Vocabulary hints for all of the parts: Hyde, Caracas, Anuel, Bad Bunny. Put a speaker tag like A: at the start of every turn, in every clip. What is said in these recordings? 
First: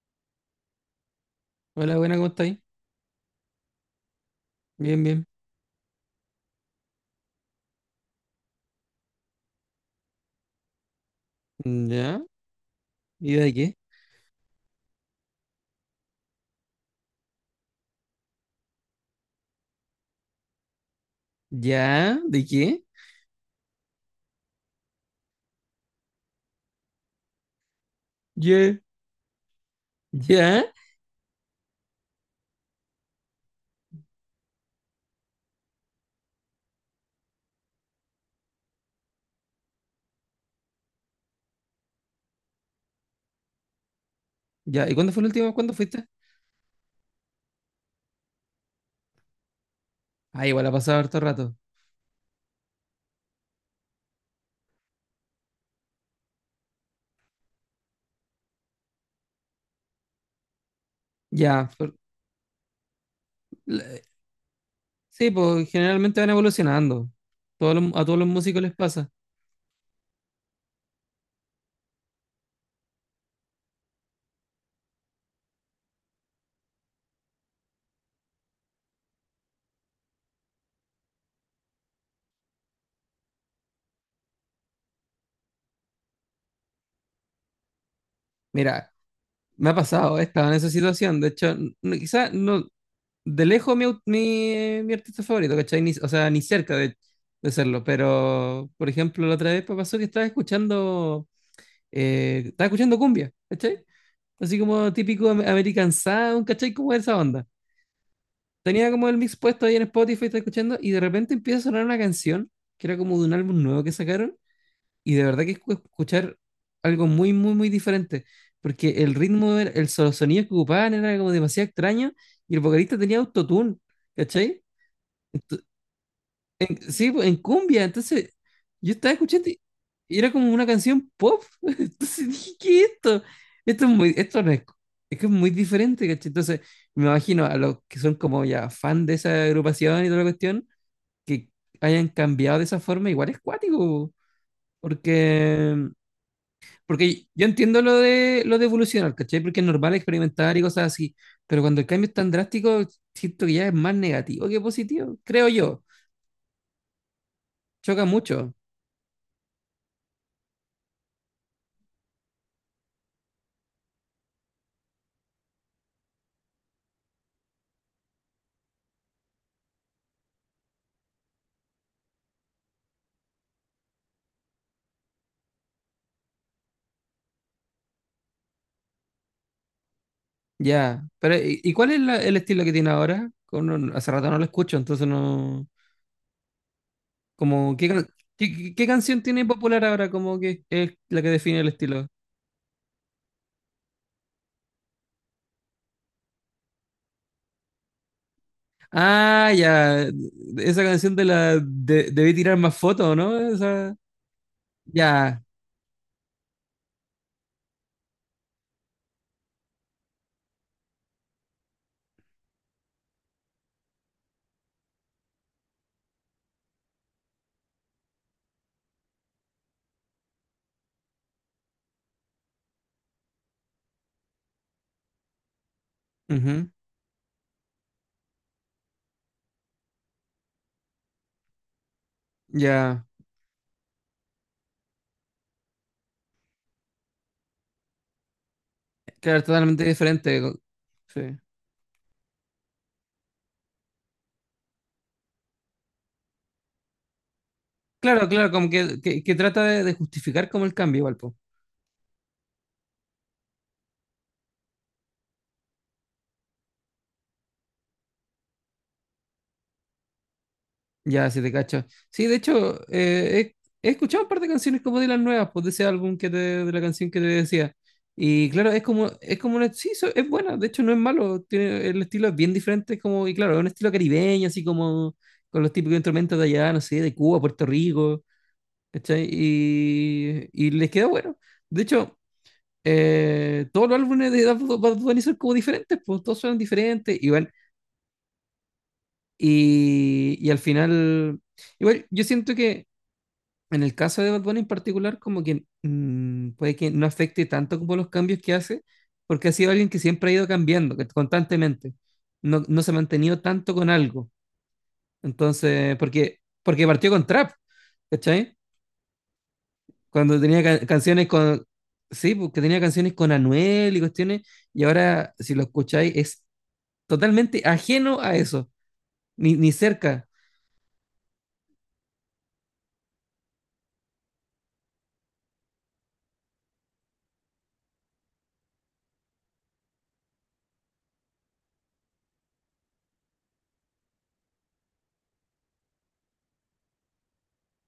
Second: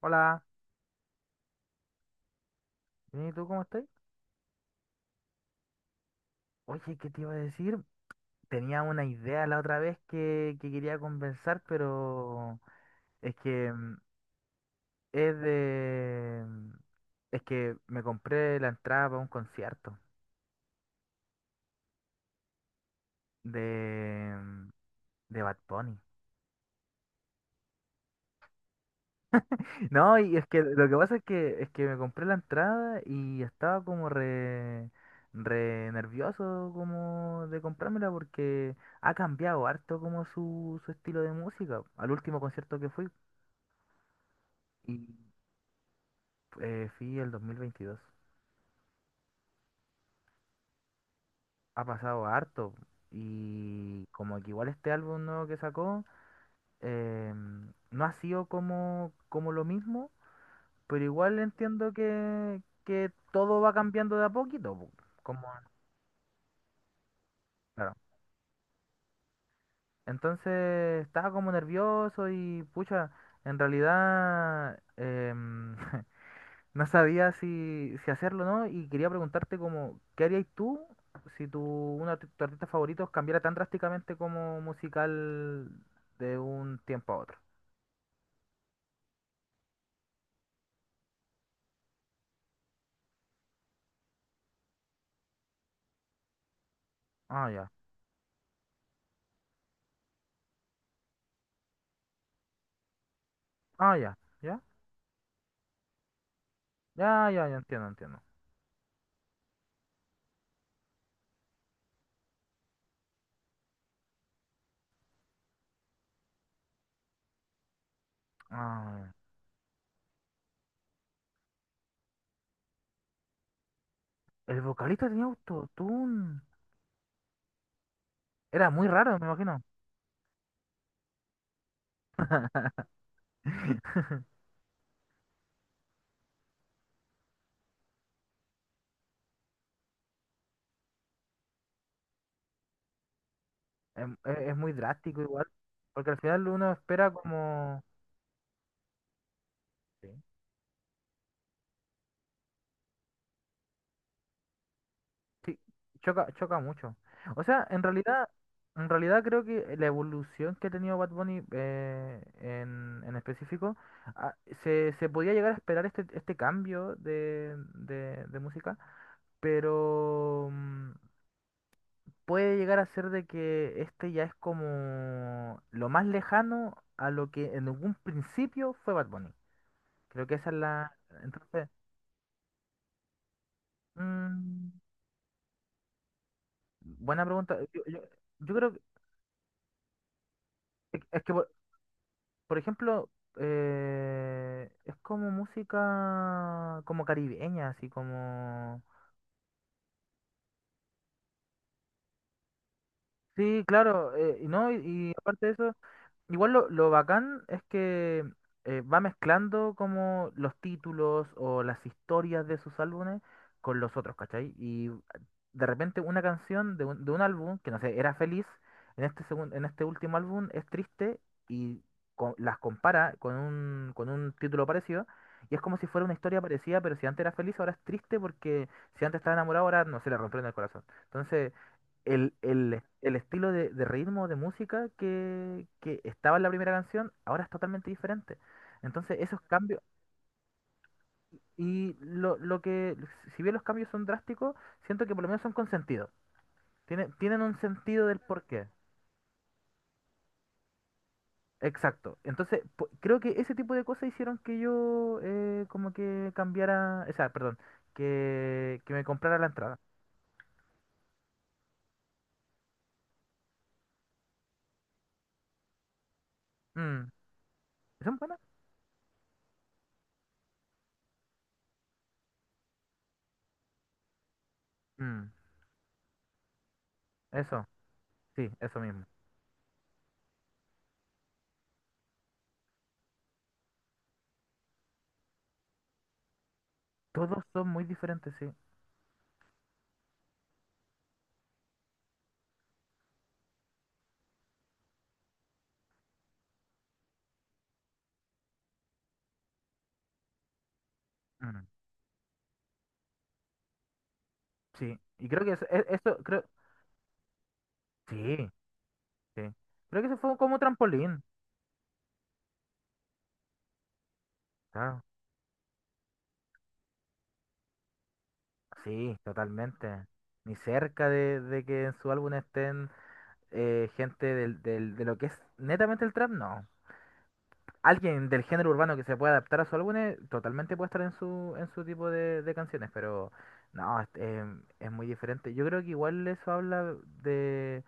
A: Hola,
B: Hola, buena, ¿cómo estáis?
A: bien, ¿y tú cómo estás?
B: Bien, bien.
A: Oye, ¿qué te iba a decir? Tenía una idea la otra vez que quería conversar,
B: ¿Ya?
A: pero
B: ¿Y
A: es
B: de
A: que
B: qué?
A: es de... es que me compré la entrada para un concierto
B: ¿Ya? ¿De qué?
A: de, de Bad Bunny.
B: ¿Ya?
A: No, y es que
B: ¿Ya?
A: lo que pasa es que me compré la entrada y estaba como re, re nervioso como de comprármela porque ha cambiado harto como su estilo de música. Al último concierto que fui
B: ¿Ya? ¿Y
A: y
B: cuándo fue la última? ¿Cuándo fuiste?
A: fui el 2022.
B: Ah, igual ha pasado harto rato.
A: Ha pasado harto y como que igual este álbum nuevo que sacó, no ha sido como lo mismo, pero igual
B: Ya.
A: entiendo que todo va
B: La-
A: cambiando de a poquito, po,
B: Sí,
A: como
B: pues generalmente van evolucionando.
A: claro.
B: A todos los músicos les pasa.
A: Entonces estaba como nervioso y pucha, en realidad no sabía si hacerlo o no y quería preguntarte como, ¿qué harías tú si tu, uno de tus artistas favoritos cambiara tan drásticamente como musical de un tiempo a otro?
B: Mira, me ha pasado, he estado en esa situación. De hecho, quizás no, de lejos mi artista favorito, ¿cachai? O sea, ni cerca
A: Ah,
B: de
A: ya.
B: serlo. Pero, por ejemplo, la otra vez me pasó que estaba escuchando cumbia, ¿cachai?
A: Ah, ya.
B: Así
A: ¿Ya?
B: como típico American Sound, ¿cachai? Como esa
A: Ya,
B: onda.
A: ya, ya entiendo, entiendo.
B: Tenía como el mix puesto ahí en Spotify, estaba escuchando, y de repente empieza a sonar una canción, que era como de un álbum nuevo que sacaron, y de verdad que es escuchar algo muy, muy, muy diferente, porque
A: Ah,
B: el ritmo, sonido que ocupaban era como demasiado extraño, y el vocalista tenía autotune,
A: el
B: ¿cachai?
A: vocalista tenía
B: Ento-
A: autotune.
B: sí, pues, en cumbia. Entonces,
A: Era muy
B: yo estaba
A: raro, me
B: escuchando y
A: imagino.
B: era como una canción pop. Entonces dije, ¿qué es esto? Esto es muy, esto no es, es que es muy diferente, ¿cachai? Entonces, me imagino a los que son como ya fan de esa agrupación y toda la cuestión, que hayan cambiado de esa forma, igual es cuático.
A: Es muy drástico igual,
B: Porque,
A: porque al final uno espera
B: porque yo
A: como...
B: entiendo lo de evolucionar, ¿cachai? Porque es normal
A: Sí.
B: experimentar y cosas así. Pero cuando el cambio es tan drástico, siento que ya es más negativo que positivo, creo
A: Sí,
B: yo.
A: choca, choca mucho. O sea,
B: Choca mucho.
A: en realidad creo que la evolución que ha tenido Bad Bunny en específico, ah, se, se podía llegar a esperar este, este cambio de música, pero puede llegar a ser de que este ya es como lo más lejano a lo que en algún principio fue Bad Bunny. Creo que esa es la...
B: Ya, pero ¿y
A: Entonces,
B: y cuál es el estilo que tiene ahora? Como hace rato no lo
A: mm,
B: escucho, entonces no...
A: buena pregunta.
B: Como,
A: Yo creo que...
B: ¿qué canción tiene popular ahora? Como que es
A: Es
B: la que
A: que,
B: define el estilo.
A: por ejemplo, es como música como caribeña, así como...
B: Ah, ya, esa canción de la... debí tirar más fotos, ¿no?
A: Sí,
B: Esa...
A: claro, y ¿no? Y
B: Ya,
A: aparte de eso, igual lo bacán es que va mezclando como los títulos o las historias de sus álbumes con los otros, ¿cachai? Y de repente una canción de un álbum, que no sé, era feliz, en este en este último álbum es triste y las compara con un título parecido y es como si fuera una historia
B: ujú,
A: parecida, pero si antes era feliz, ahora es triste porque si antes estaba enamorado, ahora no se le rompió el corazón. Entonces el, el-
B: ya.
A: el estilo de ritmo de música que estaba en la primera canción ahora es totalmente diferente. Entonces, esos
B: Claro,
A: cambios,
B: totalmente diferente. Sí.
A: y si bien los cambios son drásticos, siento que por lo menos son con sentido. Tienen, tienen un sentido del
B: Claro, claro,
A: porqué.
B: como que, que trata de justificar como el cambio igual, po.
A: Exacto. Entonces, creo que ese tipo de cosas hicieron que yo como que cambiara, o sea, perdón, que me comprara la entrada.
B: Ya, si te cacho. Sí, de hecho, he escuchado un par de canciones como de las nuevas, pues de ese álbum de la
A: Mm,
B: canción que te decía.
A: ¿son buenas?
B: Y claro, es como una, sí, es buena, de hecho no es malo, tiene, el estilo es bien diferente, es como, y claro, es un estilo caribeño, así como
A: Mm,
B: con los típicos instrumentos de allá, no sé, de Cuba,
A: eso,
B: Puerto Rico,
A: sí, eso mismo.
B: ¿cachai? Y les queda bueno. De hecho, todos los álbumes de Bad Bunny son como diferentes, pues todos suenan diferentes,
A: Todos
B: igual
A: son muy diferentes, sí.
B: y al final, igual, yo siento que en el caso de Bad Bunny en particular, como que puede que no afecte tanto como los cambios que hace, porque ha sido alguien que siempre ha ido cambiando que
A: Mm.
B: constantemente. No, no se ha mantenido tanto con algo.
A: Sí, y creo que eso,
B: Entonces,
A: eso
B: porque,
A: creo,
B: porque partió con trap,
A: sí,
B: ¿cachai?
A: sí. Creo que eso fue
B: Cuando
A: como
B: tenía ca-
A: trampolín.
B: canciones con, Sí, porque tenía canciones con Anuel y cuestiones, y
A: Claro.
B: ahora, si lo escucháis, es totalmente ajeno a eso,
A: Sí,
B: ni
A: totalmente.
B: cerca.
A: Ni cerca de que en su álbum estén gente de lo que es netamente el trap, no. Alguien del género urbano que se pueda adaptar a su álbum totalmente puede estar en su tipo de canciones, pero no, es, es muy diferente. Yo creo que igual eso habla de,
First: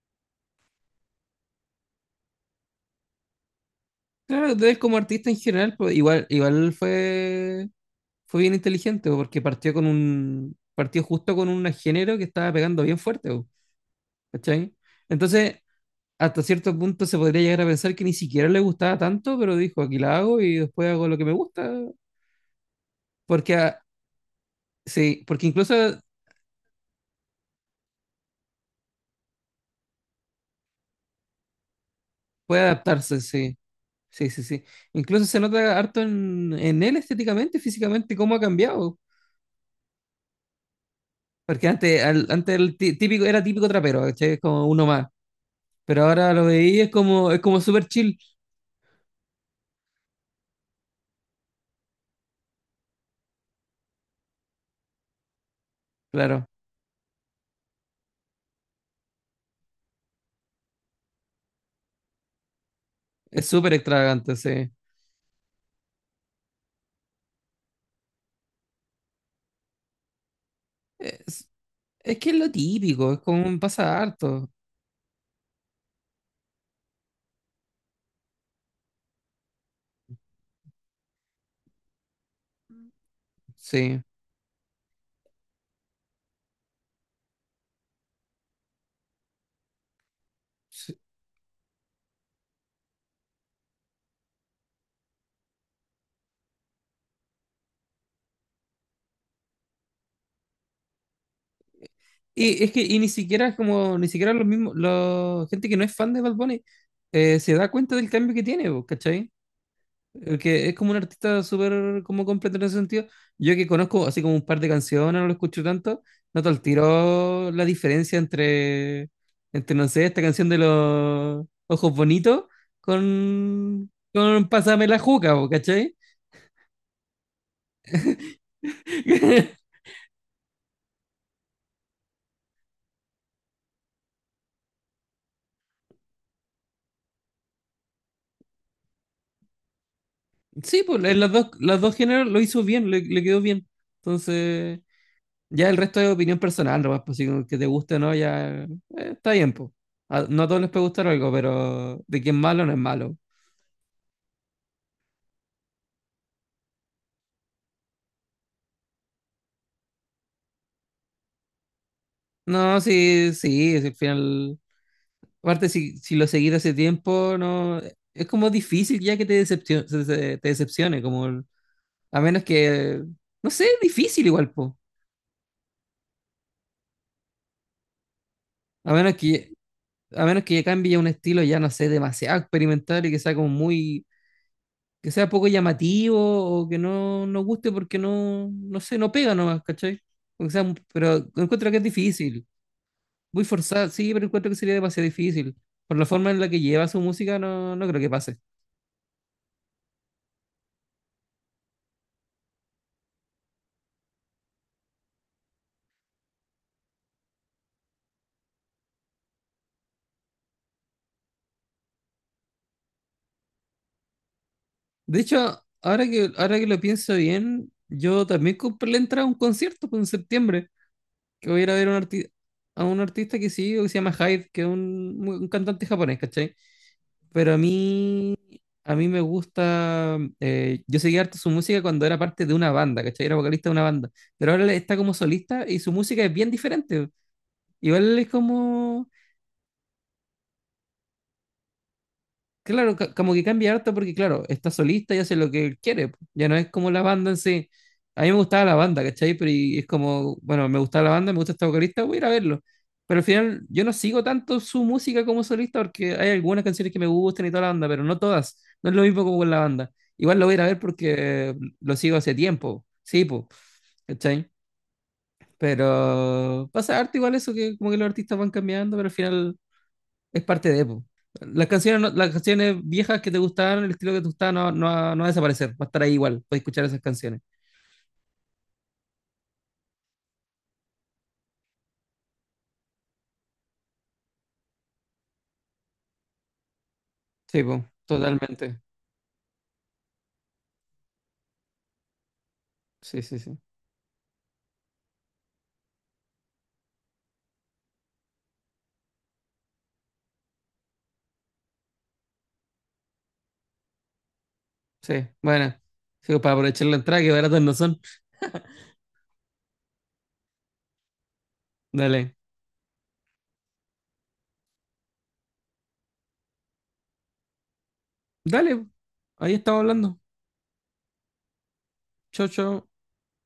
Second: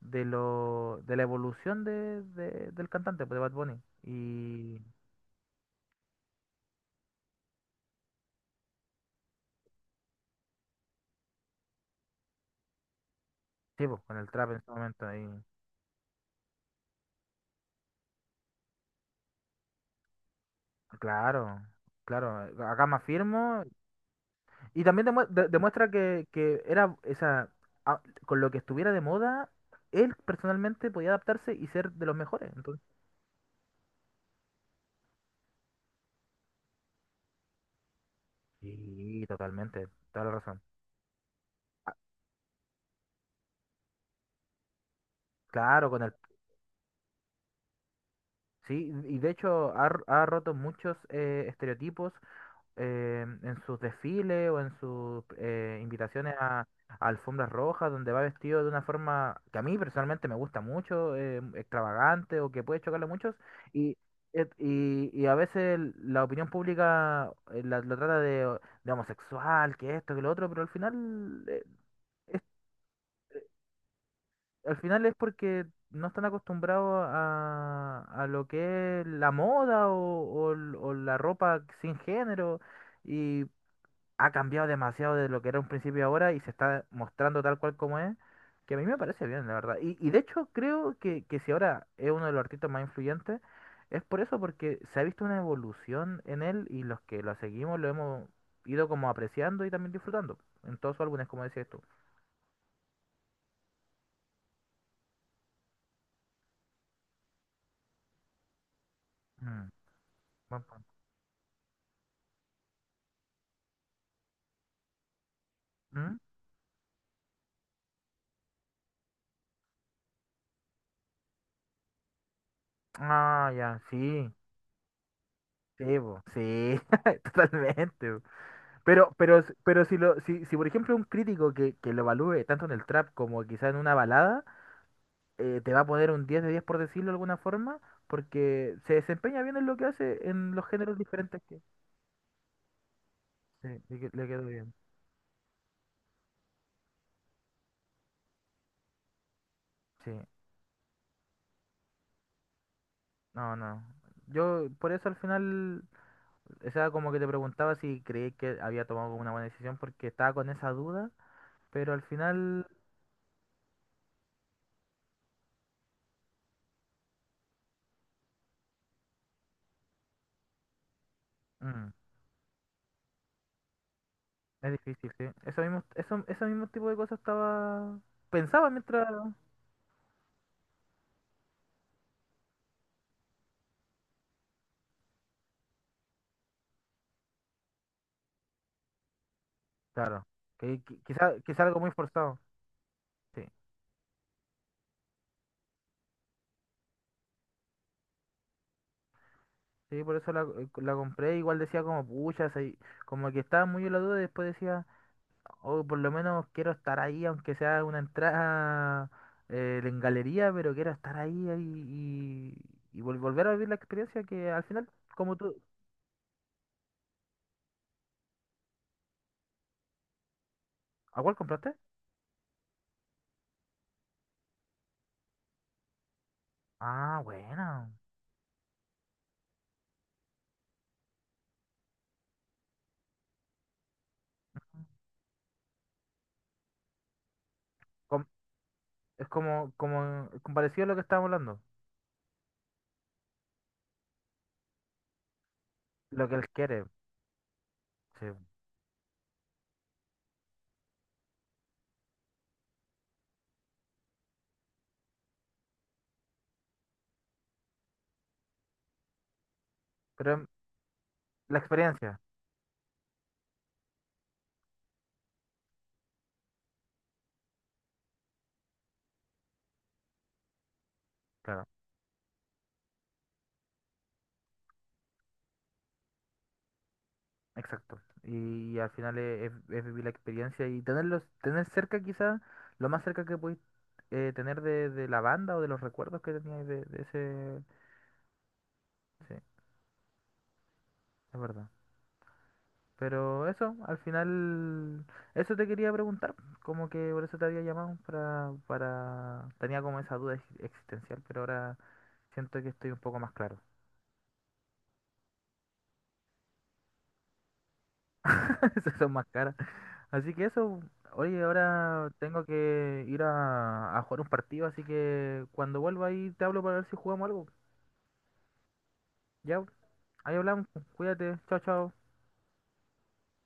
A: de lo, de la evolución del cantante, pues, de Bad Bunny.
B: Claro, de él como artista en general, pues, igual fue bien inteligente, bo, porque partió con un, partió justo con un género que estaba pegando bien fuerte, bo,
A: Sí, pues, con el trap en ese
B: ¿cachai?
A: momento ahí.
B: Entonces, hasta cierto punto se podría llegar a pensar que ni siquiera le gustaba tanto, pero dijo, aquí la hago y después hago lo que me
A: Claro,
B: gusta,
A: claro, acá más
B: porque,
A: firmo. Y también
B: sí, porque incluso
A: demuestra que era esa, a- con lo que estuviera de moda, él personalmente podía adaptarse y ser de los mejores.
B: puede
A: Entonces,
B: adaptarse, sí, sí, sí, sí. Incluso se nota harto en él estéticamente, físicamente, cómo ha cambiado.
A: sí, totalmente, toda la razón.
B: Porque antes, típico, era típico trapero, ¿cachai? Como uno más.
A: Claro, con
B: Pero
A: el,
B: ahora lo veí, es como súper chill,
A: sí, y de hecho ha, ha roto muchos estereotipos en sus desfiles o en sus invitaciones
B: claro.
A: a alfombras rojas, donde va vestido de una forma que a mí personalmente me gusta mucho, extravagante o que puede chocarle a muchos,
B: Es súper
A: y,
B: extravagante, sí.
A: y a veces la opinión pública lo trata de homosexual, que esto, que lo otro, pero al final,
B: Es, es que es
A: es,
B: lo típico, es como pasa harto.
A: al final es porque... no están acostumbrados a lo que es la moda o, o la ropa sin género. Y
B: Sí.
A: ha cambiado demasiado de lo que era un principio ahora y se está mostrando tal cual como es, que a mí me parece bien, la verdad. Y de hecho
B: Sí.
A: creo que si ahora es uno de los artistas más influyentes, es por eso, porque se ha visto una evolución en él y los que lo seguimos lo hemos ido como apreciando y también disfrutando en todos sus álbumes, como decías tú.
B: Y es que y ni siquiera es como, ni siquiera los mismos, la gente que no es fan de Bad Bunny se da cuenta del cambio que tiene, po, ¿cachai?
A: Mm, buen
B: Porque es como un
A: punto.
B: artista súper como completo en ese sentido. Yo que conozco así como un par de canciones, no lo escucho tanto,
A: ¿Mm?
B: noto al tiro la diferencia entre, entre, no sé, esta canción de los ojos bonitos
A: Ah, ya, sí.
B: con Pásame la juca, po, ¿cachai?
A: Sí, po, sí, totalmente. Po. Pero, pero si lo, si, si por ejemplo un crítico que lo evalúe tanto en el trap como quizá en una balada, te va a poner un 10 de 10 por decirlo de alguna forma, porque se desempeña bien en lo que hace en los
B: Sí,
A: géneros
B: pues en
A: diferentes que...
B: las dos géneros lo hizo bien, le quedó
A: Sí,
B: bien.
A: le, le quedó bien.
B: Entonces, ya el resto es opinión personal, nomás, pues si como que te guste o no, ya está bien, pues.
A: Sí,
B: No a todos les puede gustar algo, pero de que es malo.
A: no, no. Yo por eso al final, o sea, como que te preguntaba si creí que había tomado como una buena decisión porque estaba con esa duda, pero al final
B: No, sí, sí, si al final. Aparte, si, si lo seguís hace tiempo, no. Es como difícil ya que te decepcione,
A: mm,
B: a menos que. No sé, es difícil igual, pues.
A: es difícil, sí. Eso mismo, eso, ese mismo tipo de cosas estaba... Pensaba
B: A
A: mientras...
B: menos que. A menos que cambie un estilo ya, no sé, demasiado experimental y que sea como muy que sea poco llamativo o que no nos guste porque no, no sé, no pega nomás, ¿cachai?
A: Claro,
B: O que sea un-
A: que, quizás
B: Pero
A: quizá, quizá
B: encuentro que
A: algo
B: es
A: muy forzado.
B: difícil. Muy
A: Sí.
B: forzado, sí, pero encuentro que sería demasiado difícil. Por la forma en la que lleva su música, no, no creo que pase.
A: Sí, por eso la, la compré. Igual decía como, pucha, como que estaba muy en la duda. Y después decía, oh, por lo menos quiero estar ahí, aunque sea una entrada en galería, pero quiero estar ahí, ahí, y volver a vivir la experiencia que al final,
B: De
A: como tú,
B: hecho, ahora que lo pienso bien, yo también compré la entrada a un concierto pues, en septiembre,
A: ¿a cuál
B: que voy a ir
A: compraste?
B: a ver a a un artista que sigo que se llama Hyde, que es un cantante japonés, ¿cachai?
A: Ah,
B: Pero
A: bueno.
B: a mí me gusta, yo seguía harto su música cuando era parte de una banda, ¿cachai? Era vocalista de una banda, pero ahora él está como solista y su música es bien diferente. Igual
A: Com-
B: es como
A: es como, como, como parecido a lo que estábamos hablando,
B: claro, como que cambia harto porque, claro, está solista y hace lo que él quiere, po.
A: lo que él
B: Ya no es
A: quiere,
B: como la banda en sí. A
A: sí.
B: mí me gustaba la banda, ¿cachai? Pero es como, bueno, me gustaba la banda, me gusta esta vocalista, voy a ir a verlo. Pero al final yo no sigo tanto su música como solista porque hay algunas canciones que me gustan y toda la banda, pero no todas. No es lo mismo como con la banda. Igual
A: Pero
B: lo voy a ir a ver porque
A: la
B: lo sigo
A: experiencia,
B: hace tiempo. Sí, pues, ¿cachai? Pero pasa harto igual eso que como que los artistas van cambiando, pero al final es parte de Epo.
A: claro.
B: Las canciones, las canciones viejas que te gustaban, el estilo que te gustaba, no, no va a desaparecer, va a estar ahí igual, puedes escuchar esas canciones.
A: Exacto. Y, al final es, es vivir la experiencia y tenerlos, tener cerca quizás lo más cerca que podéis tener de la banda o de los recuerdos que teníais de
B: Sí,
A: ese...
B: po, totalmente.
A: Sí, es verdad.
B: Sí, sí,
A: Pero
B: sí.
A: eso, al final, eso te quería preguntar, como que por eso te había llamado, para... Tenía como esa duda existencial, pero ahora siento que estoy un poco más claro.
B: Sí, bueno. Sí, para aprovechar la entrada, que baratos no son.
A: Esas son más caras. Así que eso, oye, ahora
B: Dale,
A: tengo que ir a jugar un partido, así que cuando vuelva ahí te hablo para ver si jugamos algo.
B: dale, po. Ahí
A: Ya,
B: estamos hablando.
A: ahí hablamos. Pues, cuídate. Chao, chao.
B: Chao, chao.